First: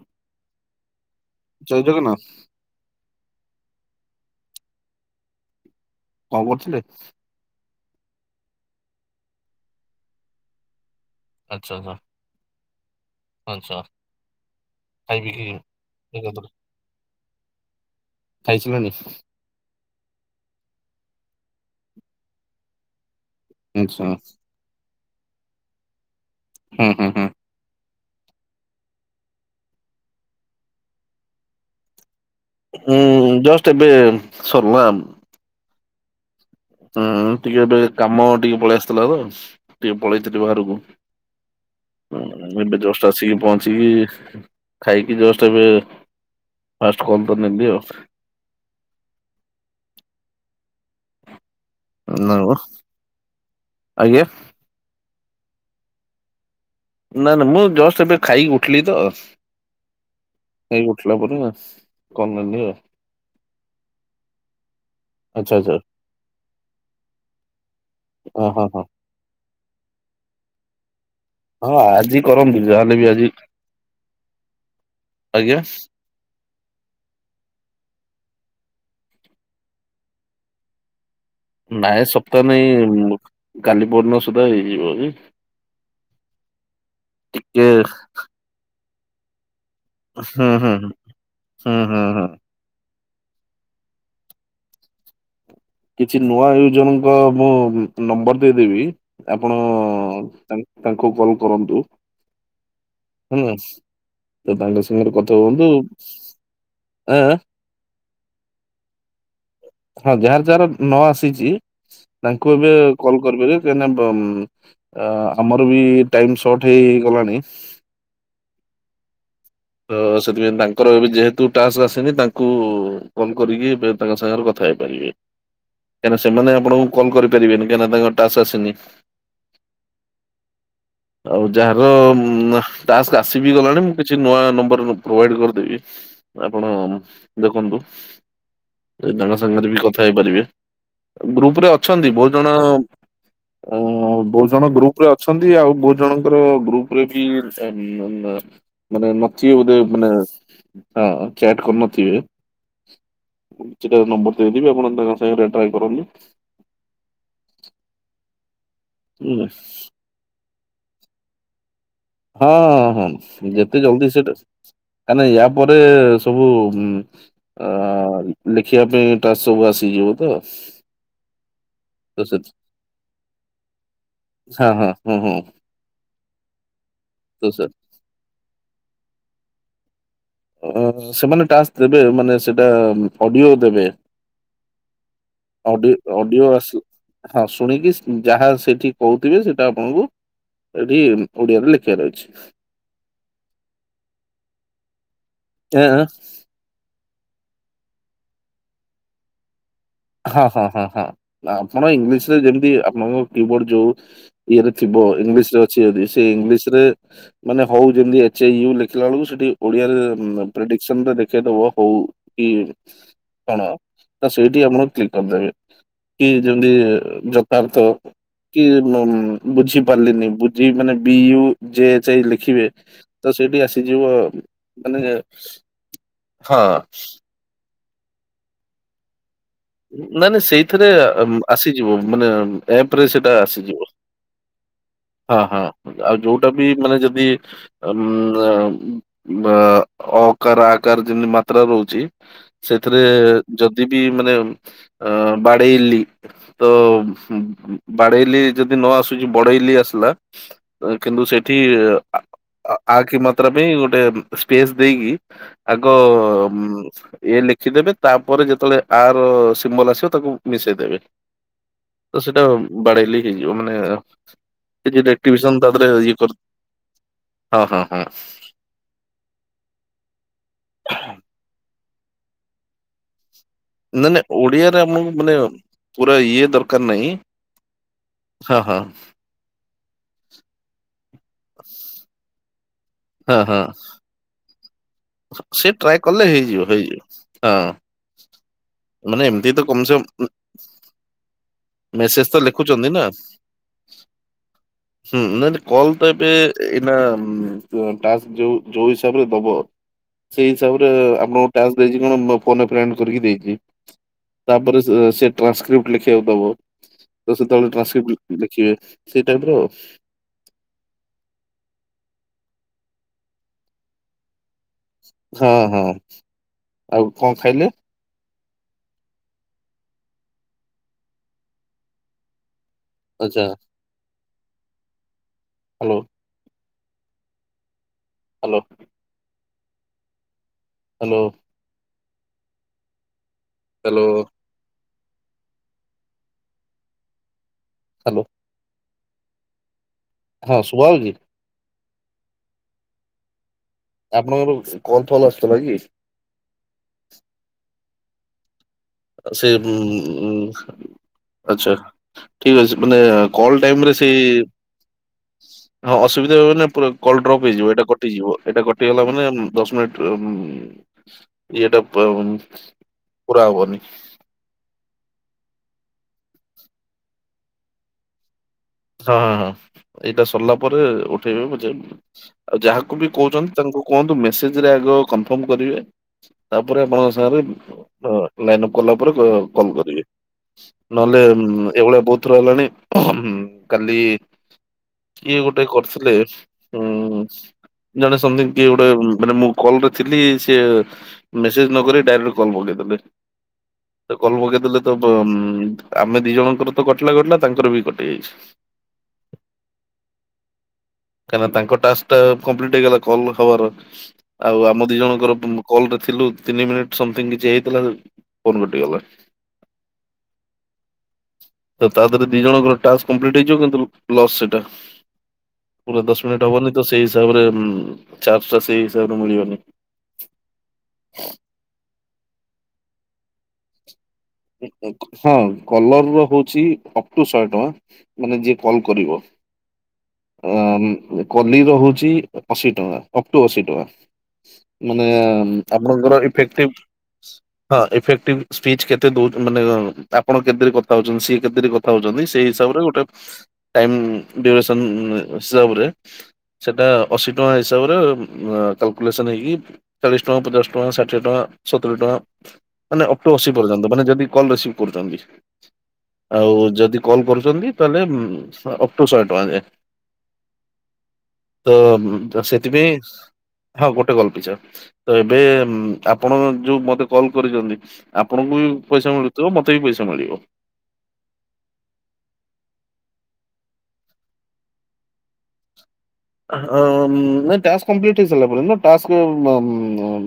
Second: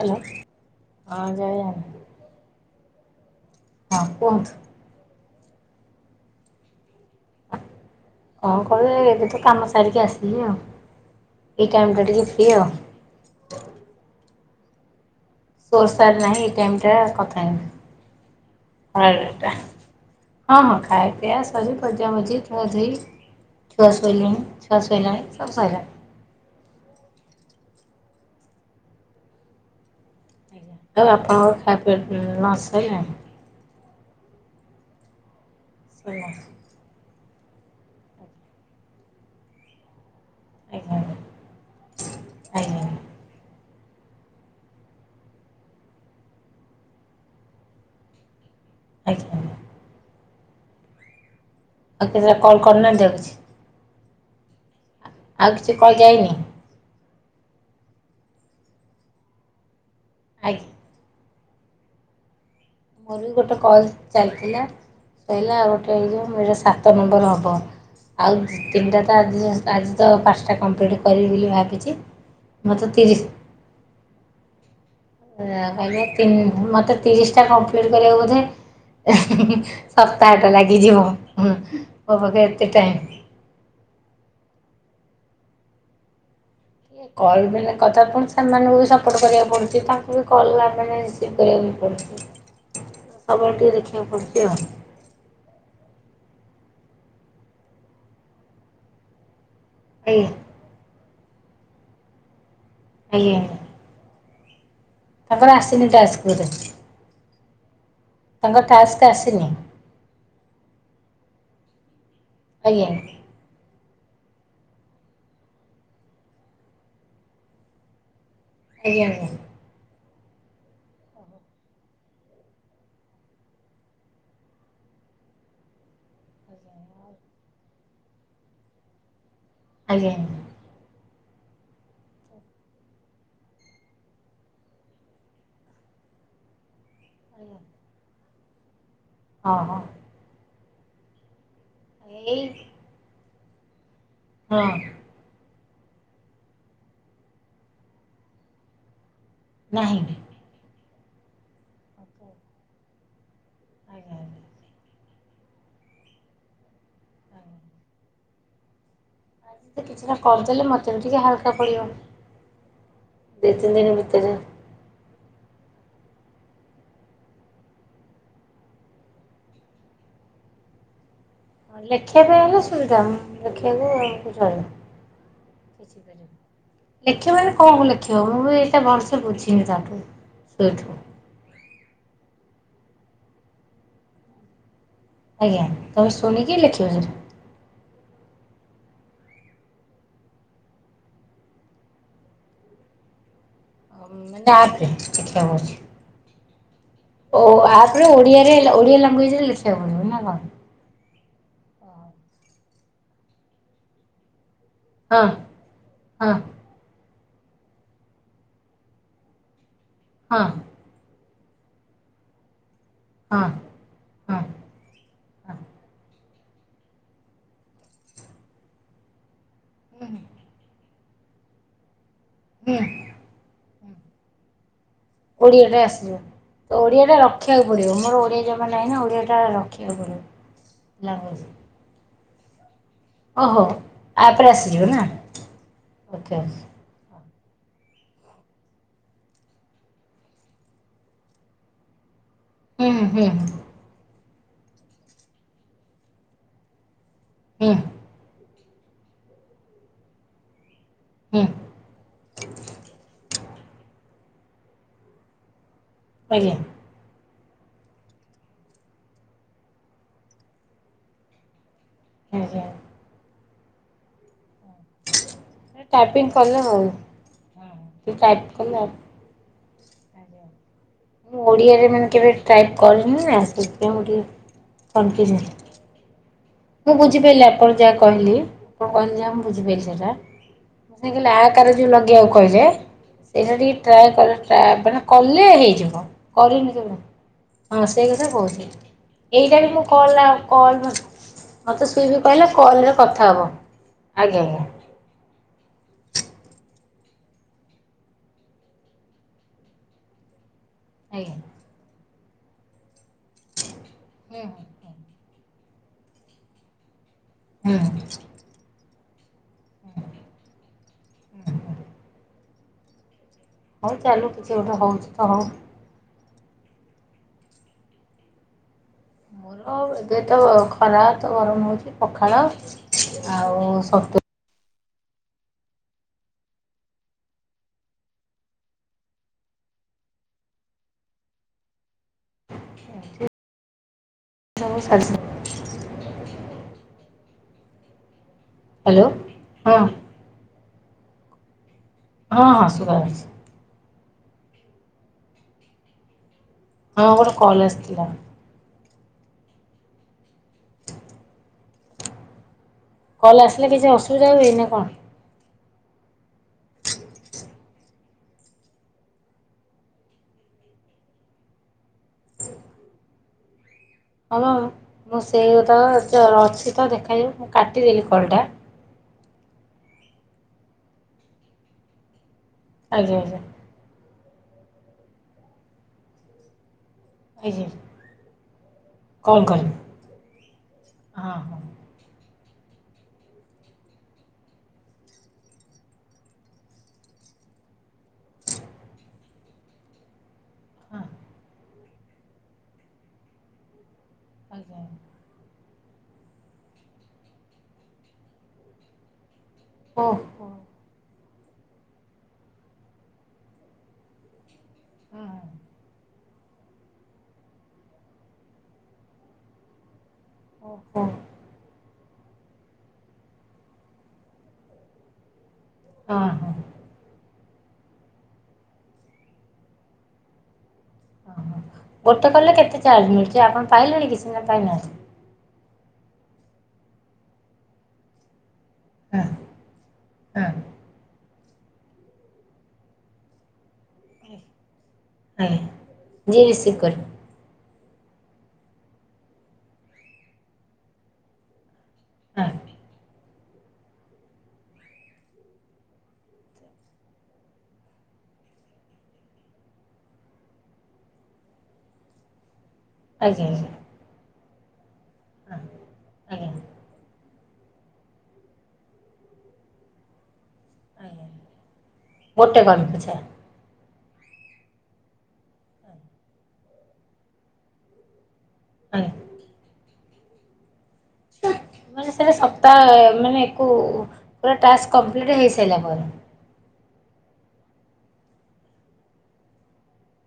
Hello ହଁ ଜୟେ [unintelligible] [unintelligible] ହଁ କୁହନ୍ତୁ। କଣ କରୁଥିଲେ? କଣ କହେ ଏବେ ତ କାମ ସାରିକି ଆସିଲି ଆଉ। ଏଇ ଟାଇମଟା ଟିକେ ଫ୍ରୀ ଆଉ। ଆଛା ଖାଇ ପିଇକିରି ସୋର ସାର ନାହିଁ ଏଇ ଟାଇମଟା କଥା ଖାଇସାରିଲଣି [unintelligible] ହଁ ହଁ ଖାଇ ପିଆ ସରି ମଜାମଜି ଧୁଆଧୋଇ ଛୁଆ ଆଚ୍ଛା ଶୋଇଲେଣି। ଛୁଆ ଶୋଇଲାଣି ସବୁ ଶଇଲାଣି। ହୁଁ ହୁଁ ହୁଁ। ଆଉ ଆପଣଙ୍କ ଖାଇବା ପିଆ ନସ୍ ହୁଁ ଜଷ୍ଟ୍ ଏବେ ସରଲା ଓହୋ। ହୁଁ ଟିକେ ଏବେ କାମ ଟିକେ ପଳେଆସଥିଲା ତ। ଟିକେ ପଳେଇଥିଲି ବାହାରକୁ ଆଜ୍ଞା ଆଜ୍ଞା ଉଁ ଏବେ ଜଷ୍ଟ ଆଜ୍ଞା ଆସିକି ପହ ଆସିକି ଖାଇକି ଜଷ୍ଟ ଏବେ ଫାଷ୍ଟ କଲ ତ ନେଲି ଆଉ। ଆଛା। ଆଉ କେତେବେଳେ ନାମ କଲ୍ କରିନାହାନ୍ତି ଆଉ କିଛି? ଆଜ୍ଞା? ଆଉ କିଛି କଲ୍ ଯାଇନି? ନା ନା ମୁଁ ଜଷ୍ଟ ଏବେ ଖାଇକି ଉଠିଲି ତ। ଆଜ୍ଞା। ଖାଇକି ଉଠିଲା ପରେ କଲ ନେଲି। ମୋର ବି ଗୋଟେ କଲ ଚାଲିଥିଲା। ଆଚ୍ଛା କହିଲା ଆଉ ଆଚ୍ଛା ଗୋଟେ ହେଇଯାଉ ମୋର ସାତ ନମ୍ବର ହବ ଆଉ ହଁ ଦି ହଁ ହଁ ତିନିଟା ତ ଆଜି ଯାଉ ଆଜି ଯାଉ ପାଞ୍ଚଟା କମ୍ପ୍ଲିଟ୍ କରିବି ବୋଲି ହଁ ଭାବିଚି ଆଜି କରନ୍ତୁ ଯାହାହେଲେ ମତେ ବି ଆଜି ତିରିଶ୍ ଓ ଆଜ୍ଞା କହିବେ ତିନ ମତେ ତିରିଶଟା କମ୍ପ୍ଲିଟ କରିବାକୁ ବୋଧେ ସପ୍ତାହଟା ଲାଗିଯିବ। ନାଇଁ ମୋ ପାଖରେ ସପ୍ତାହ ଏତେ ଟାଇମ୍। ନାଇଁ କାଲି ପହରଦିନ ସୁଦ୍ଧା ହେଇଯିବ ଯେ। ଇଏ କଲ ଟିକେ ବେଳେ କଥା ପୁଣି ସେମାନଙ୍କୁ ବି ସପୋର୍ଟ କରିବାକୁ ପଡୁଚି ତ ମୁଁ ହୁଁ କଲା ହୁଁ ହୁଁ ମାନେ ରିସିଭ୍ କରିବାକୁ ହିଁ ହୁଁ ହୁଁ ପଡ଼ୁଚି ହୁଁ। ତ ସବୁ ଆଡେ ଟିକେ ଦେଖିବାକୁ ପଡ଼ୁଚି ଆଉ। କିଛି ନୂଆ ୟୁଜରଙ୍କ ମୁଁ ନମ୍ବର ଦେଇଦେବି ଆପଣ ଆଜ୍ଞା ତାନ୍ ତାଙ୍କୁ କଲ କରନ୍ତୁ ଆଜ୍ଞା ହେଲା। ଆଜ୍ଞା ତ ତାଙ୍କ ସାଙ୍ଗରେ କଥା ତାଙ୍କର ହୁଅନ୍ତୁ ଆସିନି ଟାସ୍କ ବୋଧେ। ଆଁ? ତାଙ୍କ ଟାସ୍କ ଆସିନି? ହଁ ଯାହାର ଯାହାର ନ ଆସିଚି ତାଙ୍କୁ ଏବେ ଆଜ୍ଞା କଲ୍ କରିପାରିବେ। ଆମର ବି ଟାଇମ ସର୍ଟ ହେଇଗଲାଣି ଆଜ୍ଞା ଆଜ୍ଞା। ତ ସେଥିପାଇଁ ତାଙ୍କର ଏବେ ଯେହେତୁ ଟାସ୍କ ଆସିନି ତାଙ୍କୁ କଲ କରିକି ଏବେ ତାଙ୍କ ସାଙ୍ଗରେ କଥା ହେଇପାରିବେ। କାହିଁକିନା ସେମାନେ ଆପଣଙ୍କୁ କଲ୍ କରିପାରିବେନି କାହିଁକି ତାଙ୍କ ଟାସ୍କ ଆସିନି ଆଜ୍ଞା। ଆଉ ଯାହାର ଟାସ୍କ ଆସିିବି ଗଲାଣି ମୁଁ କିଛି ନୂଆ ନମ୍ବରକୁ ପ୍ରୋଭାଇଡ କରିଦେବି ଆପଣ ଦେଖନ୍ତୁ। ସେ ତାଙ୍କ ହଁ ସାଙ୍ଗରେ ବି ହଁ କଥା ହେଇପାରିବେ ଗ୍ରୁପରେ ଅଛନ୍ତି ବହୁତ ଏଇ ଜଣ ଅଁ ବହୁତ ହଁ ଜଣ ନାହିଁ। ଗ୍ରୁପ ଅଛନ୍ତି ଆଉ ବହୁ ଜଣଙ୍କର ଗ୍ରୁପରେ ବି [unintelligible] ଚି ବୋଧେ ଆଜ୍ଞା ମାନେ ହଁ ଚାଟ କରିନଥିବେ ଆଜ୍ଞା କିଛିଟା ନମ୍ବର ଆଜ୍ଞା। ଦେଇଦେବି ଆପଣ ତାଙ୍କ ସାଙ୍ଗ ଟ୍ରାଏ କରନ୍ତୁ [inaudible] ସେଇଟା କରିଦେଲେ ମତେ ବି ଟିକେ ହାଲକା ପଡ଼ିବ ହଁ ହଁ ହଁ ଯେତେ ଜଲଦି ସେଟା କାଇଁକି ନା ୟା ପରେ ସବୁ ଆ ଲେଖିବା ପାଇଁ ଟାସ୍କ ସବୁ ଆସିଯିବ ତ ଲେଖିବା ତ ସେ ପାଇଁ ହେଲେ ସୁବିଧା ଲେଖିବାକୁ ଲେଖିବ ହଁ ହଁ ହୁଁ ହୁଁ ତ ମାନେ କଣ ସେ କ ଲେଖିବ ମୁଁ ବି ଏତେ ଭଲସେ ବୁଝିନି ତାଠୁ ସେଇଠୁ ସେମାନେ ଟାସ୍କ ଦେବେ ମାନେ ସେଟା ଅଡିଓ ଦେବେ ଆଜ୍ଞା ଅଡି ତମେ ଅଡିଓ ଶୁଣିକି ଆସ ଲେଖିବ ସେଠି ହଁ ଶୁଣିକି ଯାହା ସେଠି କହୁଥିବେ ସେଇଟା ଆପଣଙ୍କୁ ଏଠି ଓଡିଆରେ ଲେଖିବାର ଅଛି। ଏଁ [inaudible] ଓ ଆପରେ ଓଡିଆରେ ଓଡିଆ ଲାଙ୍ଗୁଏଜରେ ଲେଖିବାକୁ ପଡିବ ନା କଣ? ହଁ ହଁ ହଁ ହଁ ଆପଣ ଇଂଲିଶରେ ଯେମିତି ଆପଣଙ୍କର କି ବୋର୍ଡ ଯୋଉ ଇଏରେ ଥିବ ହଁ ଇଂଲିଶରେ ଅଛି ଯଦି ସେ ହଁ ଇଂଲିଶ ରେ ମାନେ ହଉ ଯେମିତି ଏଚୟୁ ଲେଖିଲା ବେଳକୁ ସେଠି ଓଡିଆରେ ହଁ ପ୍ରେଡିକ୍ଟ ଦେଖେଇଦବ ହଉ କି ହଁ କଣ ତ ହଁ ସେଇଠି ଆମର କରିଦେବେ କି ଯେମତି ଯଥାର୍ଥ କି ବୁଝି ପାରିଲିନି ବୁଝି ମାନେ ବି ୟୁ ଜେ ଏଚ ଲେଖିବେ ହଁ। ତ ସେଇଠି ଆସ ସେ ଯିବ ମାନେ ଓଡ଼ିଆଟା ଆସିଯିବ ହଁ ତ ଓଡ଼ିଆଟା ରଖିବାକୁ ପଡିବ ମୋର ଓଡ଼ିଆ ଜମା ନାହିଁ ନା ଓଡ଼ିଆଟା ନାଇ ନାଇଁ ସେଇଥିରେ ଆସିଯିବ ମାନେ ଆପରେ ସେଟା ଓହୋ ଆସିଯିବ। ଆପରେ ଆସିଯିବ ନା? ହଁ ହଁ ଆଉ ଓକେ ଯୋଉଟା ଓକେ। ବି ମାନେ ଯଦି ଉ ଅକାର ଆକାର ଯେମିତି ମାତ୍ରା ରହୁଛି। ହୁଁ ସେଥିରେ ହୁଁ ଯଦି ବି ମାନେ ଅ ବାଡେଇଲି ତ ହୁଁ। ବାଡେଇଲି ଯଦି ନ ଆସୁଛି ବଡେଇଲି ଆସିଲା। କିନ୍ତୁ ହୁଁ ସେଠି ଆ କିମତ ମାତ୍ରା ପାଇଁ ଗୋଟେ ସ୍ପେସ ଦେଇକି ଆଗ ଆଜ୍ଞା ଏ ଲେଖିଦେବେ ତାପରେ ଯେତେବେଳେ ଆର ସିମ୍ବଲ ଆସିବ ତାକୁ ମିଶେଇ ଦେବେ। ତ ସେଇଟା ଆଜ୍ଞା। ବାଡେଇଲେ ହେଇଯିବ ମାନେ ଏକ୍ଟିଭେସନ ତା ଦେହରେ ଇଏ ଟାଇପିଂ କର ହଁ ହଁ ହଁ। ଆପ କଲା ମୁଁ ଓଡ଼ିଆରେ ମାନେ କେବେ ଟାଇପ୍ କରିନି ନା ସେଇଥି ନା ନାଇ ଓଡିଆରେ ଆମ ମାନେ ପୁରା ଇଏ ଦର ମୁଁ ବୁଝିପାରିଲି ଆପଣ ଯାହା କହିଲି ହଁ ଆପଣ କହିଲେ ଯାହା ମୁଁ ବୁଝିପାରି ସେଟା [inaudible] ଆକାର ଯୋଉ ଲଗେଇବାକୁ କହେ? ହଁ ଏଇଟା ହଁ ଟିକେ ଟ୍ରାଏ କର ଟ୍ରାଏ କର। କଲେ ସେ ଟ୍ରାଏ ହେଇଯିବ କଲେ ହେଇଯିବ କରିନି ହେଇଯିବ ହଁ ତେ ସେଇ କଥା କହୁଚି। ମାନେ ଏମିତି ଏଇଟା ତ ବି ମୁଁ କମ ସେ କଲ କମ କଲ ମୋତେ ସିଏ ବି ମେସେଜ ତ କହିଲା କଲ୍ ଲେଖୁଛନ୍ତି ରେ ନା କଥା ହେବ ଆଜ୍ଞା ଆଜ୍ଞା। ହୁଁ ନାଇ କଲ ତ ଏବେ ଏଇନା ବାସ ଯୋଉ ହିସାବରେ ଦବ। ସେଇ ହିସାବରେ ଆଜ୍ଞା ଆପଣଙ୍କୁ ଟାସ୍କ ଦେଇଛି କଣ ଫୋନ ଆ ଫ୍ରେଣ୍ଡ କରିକି ଦେଇଛି ହୁଁ ତାପରେ ସେ ଟ୍ରାନ୍ସକ୍ରିପ୍ଟ ଲେଖିବାକୁ ଦେବ ସେତେବେଳେ ହୁଁ ହୁଁ। ଟ୍ରାନ୍ସକ୍ରିପ୍ ଲେଖିବେ। ସେଇଟାପର ହୁଁ। ହଉ ଚାଲୁ କିଛି ଗୋଟ ହଁ ହଁ ଆଉ କଣ ଖାଇଲେ? ମୋର ଏ ତ ଖରା ତ ଗରମ ହେଉଛି ପଖାଳ ଆଚ୍ଛା ଆଉ ହ୍ୟାଲୋ? ହ୍ୟାଲୋ? ହ୍ୟାଲୋ? [inaudible] ହ୍ୟାଲୋ? ସ [inaudible] ହ୍ୟାଲୋ? ହ୍ୟାଲୋ ହଁ। ହଁ ସୁଭା ଯାଉଚି। ହଁ ହଁ ସୁଭା ଯାଉଚି। ଆପଣଙ୍କର କଲଫଲ ଆଶୁଥିଲା କି? ହଁ ଗୋଟେ କଲ୍ ଆସିଥିଲା। ସେ ଆଛା ଠିକ ଅଛି ମାନେ କଲ୍ କଲ ଆସିଲେ କିଛି ଟାଇମରେ ଅସୁବିଧା ସେଇ ହୁଏ ନା କଣ? ହଁ ଅସୁବିଧା ହ ମାନେ କଲ ଡ୍ରପ ହେଇଯିବ ଏଇଟା କଟିଯିବ ଏଟା କଟିଗଲା ମାନେ ଦଶ ମିନିଟ୍ ଏଇଟା ପା ପୁରା ହବନି। ହଁ ମ ମୁଁ ସେଇ ତ ଅଛି ତ ଦେଖାଯାଉ ମୁଁ କାଟିଦେଲି କଲ୍ ଟା। ହଁ ହଁ ହଁ ଏଇଟା ସରିଲା ପରେ ଉଠେଇବେ ବୁଝେଇ ଆଉ ଯାହାକୁ ବି ଆଜ୍ଞା ଆଜ୍ଞା କହୁଛନ୍ତି ତାଙ୍କୁ କୁହନ୍ତୁ ମେସେଜରେ ଆଗ କନଫର୍ମ କରିବେ ତାପରେ ଆପଣ। ଆଜ୍ଞା ଲାଇନ୍ ଅପ କଲା ପରେ କହିବେ କଲ୍ କରିବେ ହଁ ହଁ ନହେଲେ ଏଇଭଳିଆ ବହୁତ ହେଲାଣି କାଲି କିଏ ଗୋଟେ କରିଥିଲେ ଉଁ। ଜଣେ ସନ୍ଦୀପ କିଏ ଗୋଟେ ମାନେ ମୁଁ କଲ୍ ରେ ଥିଲି। ହଁ। ମେସେଜ ନ କରି ଡାଇରେକ୍ଟ କଲ୍ ଲଗେଇଦେଲେ। କଲ ଆଜ୍ଞା ପକେଇଦେଲେ ତ ଆମେ ଦି ଜଣଙ୍କର ତ କଟିଲା କଟିଲା ତାଙ୍କର ବି କଟି ଯାଇଛି। ହଁ କାହିଁକିନା ତାଙ୍କ ଟାସ୍କ କଂପ୍ଲିଟ୍ ହେଇଗଲା କଲ ହବାର। ଆଉ ଆମ ଦି ଜଣଙ୍କର କଲ୍ ରେ ଥିଲୁ ତିନି ମିନିଟ୍ ସମଥିଙ୍ଗ କିଛି ହେଇଥିଲା ଫୋନ କଟିଗଲା। ଓହୋ। ତ ତା ଦେହରେ ଦି ଜଣଙ୍କର ଟାସ୍କ କମ୍ପ୍ଲିଟ ହେଇଯିବ କିନ୍ତୁ ଲସ୍ ସେଇଟା ପୁରା ଦଶ ମିନିଟ ଓହୋ ହବନି। ତ ସେଇ ହିସାବରେ ଚାର୍ଜ ଟା ସେଇ ହିସାବରେ ମିଳିବନି। ଓହୋ ଗୋଟେ କଲେ କେତେ ଚାର୍ଜ ମିଳୁଛି ଆପଣ ପାଇଲେଣି କି ସିନା ପାଇନାହାନ୍ତି। ହଁ କଲର ର ହଉଛି ଅପ ଟୁ ଶହେ ଟଙ୍କା ମାନେ ଯିଏ କଲ ହଁ କରିବ। ହଁ ଅ କଲି ରହୁଛି ଅଶୀ ଟଙ୍କା ଅପ ଟୁ ଅଶୀ ଟଙ୍କା। ମାନେ ଆଜ୍ଞା ଆପଣଙ୍କର ଯିଏ ଇଫେକ୍ଟିଭ। ରିସିଭ୍ କରିବ ହଁ ଏଇଫେକ୍ଟିଭ ସ୍ପିଚ୍ କେତେ ଦଉଚ ମାନେ ଆପଣ କେତେରେ କଥା ହଉଛନ୍ତି ସିଏ କେତେରେ କଥା ହେଉଛନ୍ତି ସେଇ ହଁ ହିସାବରେ ଗୋଟେ ଟାଇମ ଡ୍ୟୁରେସନ ହିସାବରେ ସେଇଟା ଅଶୀ ଟଙ୍କା ହିସାବରେ କାଲକୁଲେସନ୍ ହେଇକି ଚାଳିଶ ଟଙ୍କା, ପଚାଶ ଟଙ୍କା, ଷାଠିଏ ଟଙ୍କା, ସତୁରୀ ଟଙ୍କା ମାନେ ଅପ୍ ଟୁ ଆଜ୍ଞା ଅଶୀ ଆଜ୍ଞା ପର୍ଯ୍ୟନ୍ତ ମାନେ ଯଦି କଲ୍ ରିସିଭ୍ କରୁଛନ୍ତି, ହଁ ଆଉ ଆଜ୍ଞା। ଯଦି କଲ୍ କରୁଛନ୍ତି। ତାହେଲେ ଅପ୍ ଟୁ ଶହେ ଟଙ୍କା ଯାଏ। ଆଜ୍ଞା। ତ ଗୋଟେ କଲ୍ ସେଥିପାଇଁ ପିଛା ହଁ ଗୋଟେ କଲ୍ ପିଛା। ତ ଏବେ ଆପଣ ଯୋଉ ମତେ କଲ କରିଛନ୍ତି ଆପଣଙ୍କୁ ବି ପଇସା ଆଜ୍ଞା। ମିଳୁଥିବ ମତେ ବି ପଇସା ମିଳିବ। ମାନେ ସେଟା ସପ୍ତାହ ମାନେ ଏକୋ ପୁରା ଟାସ୍କ କଂପ୍ଲିଟ୍ ହେଇସାରିଲା ପରେ। ହଁ ନା ଟାସ୍କ କଂପ୍ଲିଟ୍ ହୋଇସାରିଲା ପରେ ନୁହଁ ଟାକ୍ସ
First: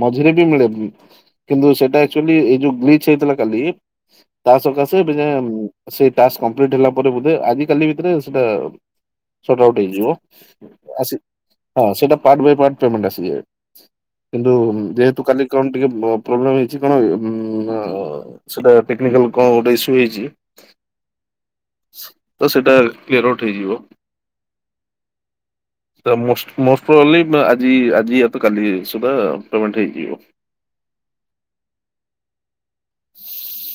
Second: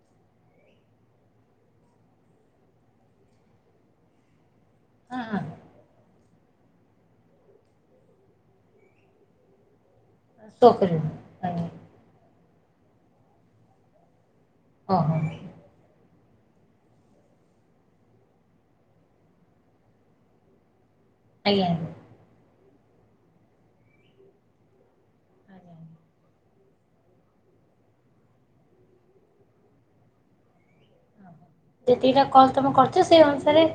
ମଝିରେ ବି ମିଳେ। କିନ୍ତୁ ସେଟା ଆଚୁଆଲି ଏଇ ଯୋଉ ଗ୍ଲିଚ ହେଇଥିଲା କାଲି ତା ସକାଶେ ଏବେ ହଁ ଯାଏ ହଁ। ସେ ଟାକ୍ସ କମ୍ପ୍ଲିଟ ହେଲା ପରେ ବୋଧେ ଆଜି କାଲି ଭିତରେ ସେଟା ସଟ ଆଉଟ୍ ହେଇଯିବ। ଆସି [unintelligible] ହଁ ସେଇଟା ପାର୍ଟ ବାଏ ପାର୍ଟ ପେମେଣ୍ଟ ଆସିଯାଏ କିନ୍ତୁ ଓହୋ ଯେହେତୁ କାଲି କଣ ଟିକେ ପ୍ରୋବ୍ଲେମ ହେଇଚି କଣ ସେଟା ଟେକନିକାଲ କଣ ଗୋଟେ ଇସୁ ହେଇଛି। ଆଜ୍ଞା। ତ ସେଇଟା କ୍ଲିୟର ଆଉଟ୍ ହେଇଯିବ। ମୋଷ୍ଟ ଓନ୍ଲି ଆଜି ଆଜି ୟା ତ କାଲି ସୁଦ୍ଧା ପେମେଣ୍ଟ ହେଇଯିବ। ଯେତିକିଟା କଲ୍ ତମେ କରିଛ ସେଇ ଅନୁସାରେ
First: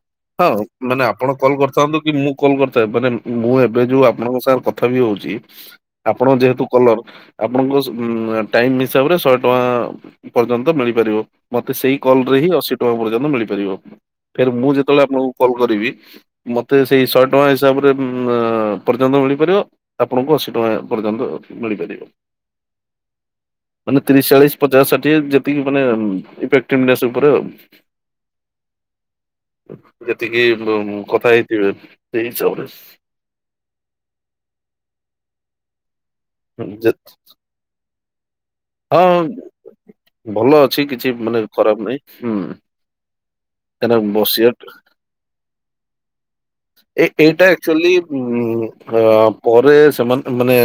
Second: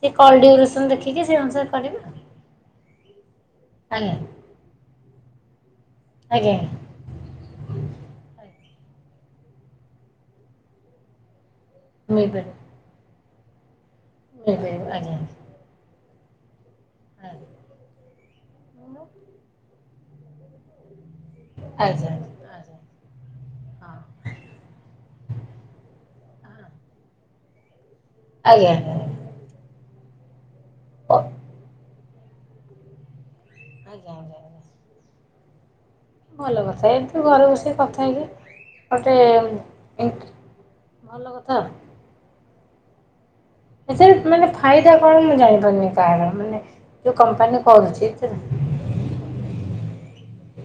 ସେ କଲ୍ ହଁ ଡୁରେସନ ମାନେ ଆପଣ ଦେଖିକି ସେଇ କଲ୍ ଅନୁସାରେ କରିଥାନ୍ତୁ କରିବ। କି ମୁଁ କଲ୍ କରିଥାଏ, ମାନେ ମୁଁ ଏବେ ଯୋଉ ଆପଣଙ୍କ ସାଙ୍ଗରେ କଥା ବି ହଉଛି ଆପଣ ଆଜ୍ଞା ଯେହେତୁ କଲର ଆପଣଙ୍କ ଆଜ୍ଞା ଟାଇମ୍ ହିସାବରେ ଶହେ ଟଙ୍କା ପର୍ଯ୍ୟନ୍ତ ମିଳିପାରିବ। ମତେ ସେଇ କଲରେ ହିଁ ମିଳିପାରିବ ଅଶୀ ଟଙ୍କା ପର୍ଯ୍ୟନ୍ତ ମିଳିପାରିବ। କାହିଁକିନା ମୁଁ ମିଳିପାରିବ ଯେତେବେଳେ ଆଜ୍ଞା ଆପଣଙ୍କୁ ଆଜ୍ଞା। କଲ୍ କରିବି ମୋତେ ସେଇ ଶହେ ଟଙ୍କା ହିସାବରେ ପର୍ଯ୍ୟନ୍ତ ମିଳିପାରିବ। ଆପଣଙ୍କୁ ଅଶୀ ଟଙ୍କା ପର୍ଯ୍ୟନ୍ତ ମିଳିପାରିବ। ଆଜ୍ଞା ଆଜ୍ଞା। ମାନେ ତିରିଶ ଚାଳିଶ ପଚାଶ ଷାଠିଏ ଯେତିକି ମାନେ ହଁ ଇଫେକ୍ଟିଭ୍ ନେସ ଉପରେ ଆଉ। ଆଜ୍ଞା। ଯେତିକି କଥା ହେଇଥିବେ ସେଇ ହିସାବରେ। ଆଜ୍ଞା ଆଜ୍ଞା। ଆଜ୍ଞା। ଭଲ କଥା ଏମିତି ଘରେ ବସି କଥା ହେଇକି ଗୋଟେ ହଁ ଭଲ ଅଛି କିଛି ଭଲ ମାନେ କଥା ଖରାପ ନାହିଁ ହୁଁ। କାହିଁକିନା ଏଥିରେ ମାନେ ବସିବା ଫାଇଦା କଣ ମୁଁ ଜାଣିପାରୁନି କାହାର ମାନେ? ଏ ଯୋଉ ଏଇଟା କମ୍ପାନୀ ଆକ୍ଚୁଆଲି କରୁଛି ଉ ଏଥିରେ କରେ ସେମାନେ ମାନେ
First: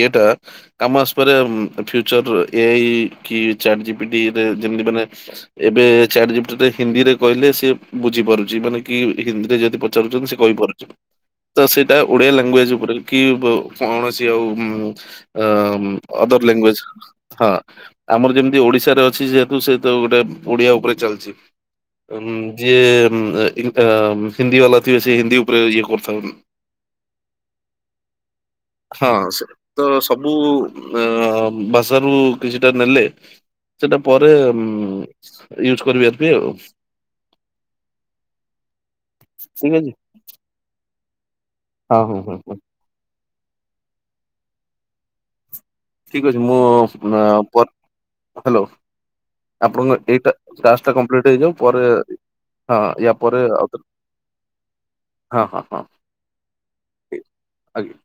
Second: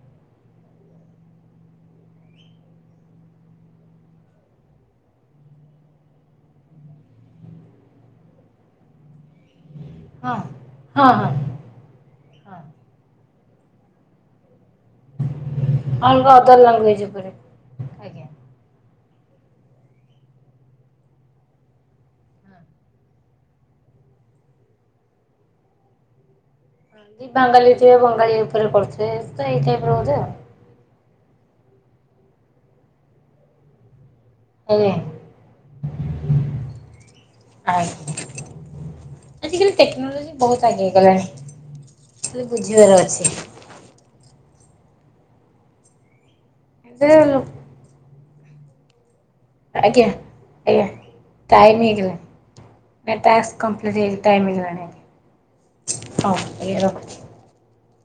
ଇଏଟା କାମ ଆସିପାରେ ଫ୍ୟୁଚର ଏଆଇ କି ଚାଟ୍ ଜପିଟି ରେ ଯେମିତି ମାନେ ଏବେ ଚାଟ୍ ଜିପିଟିରେ ହିନ୍ଦୀରେ କହିଲେ ସିଏ ବୁଝିପାରୁଛି ମାନେ କି ହିନ୍ଦୀରେ ଯଦି ଚାରୁଛନ୍ତି ହଁ ସେ କହିପାରୁଛନ୍ତି। ହଁ ହଁ ତ ସେଇଟା ଓଡିଆ ହଁ ଲାଙ୍ଗୁଏଜ ଉପରେ କି କୌଣସି ଆଉ ଆ ଅଲଗା ଅଦର ଲାଙ୍ଗୱେଜ୍ ଲାଙ୍ଗୁଏଜ ଉପରେ ହଁ। ଆଜ୍ଞା। ଆମର ଯେମିତି ଓଡିଶାରେ ଅଛି ଯେହେତୁ ସେ ତ ଗୋଟେ ଓଡିଆ ଉପରେ ଚାଲିଛି। ଯିଏ ହିନ୍ଦୀ ବାଲାଥିବେ ସିଏ ହିନ୍ଦୀ ଉପରେ ଇଏ କରୁଥା ବାଙ୍ଗାଳୀ ଥିବେ ବଙ୍ଗାଳୀ ଉପରେ ହଁ କରୁଥିବେ ସେ ତ ଏଇ ଟାଇପର ବୋଧେ ଆଉ। ସବୁ ଅ ଭାଷାରୁ କିଛିଟା ନେଲେ ସେଟା ପରେ ଆଜ୍ଞା। ୟୁଜ କରିବେ ଯେମିତି ଆଉ। ଆଜ୍ଞା ଆଜି ଠିକ୍ କାଲି ଅଛି ଟେକ୍ନୋଲୋଜି ବହୁତ ଆଗେଇ ହେଇଗଲାଣି। ହଁ ହଁ ହଁ ଖାଲି ହଁ। ବୁଝିବାର ଅଛି। ଠିକ୍ ଅଛି ମୁଁ ଆଜ୍ଞା ପ ହ୍ୟାଲୋ। ଆପଣଙ୍କ ଆଜ୍ଞା ଏଇଟା କ୍ ଟା କମ୍ପ୍ଟ ହେଇଯାଉ ପରେ ହଁ ୟା ନାଇଁ ପରେ ଟାସ୍ ଆଉ କମ୍ପ୍ଲିଟ ହେଇନି ଟାଇମ୍ ହେଇନି। ହଁ ହଁ ହଁ ହଁ ଏ ଇ ରଖ ଠିକ୍ ଆଜ୍ଞା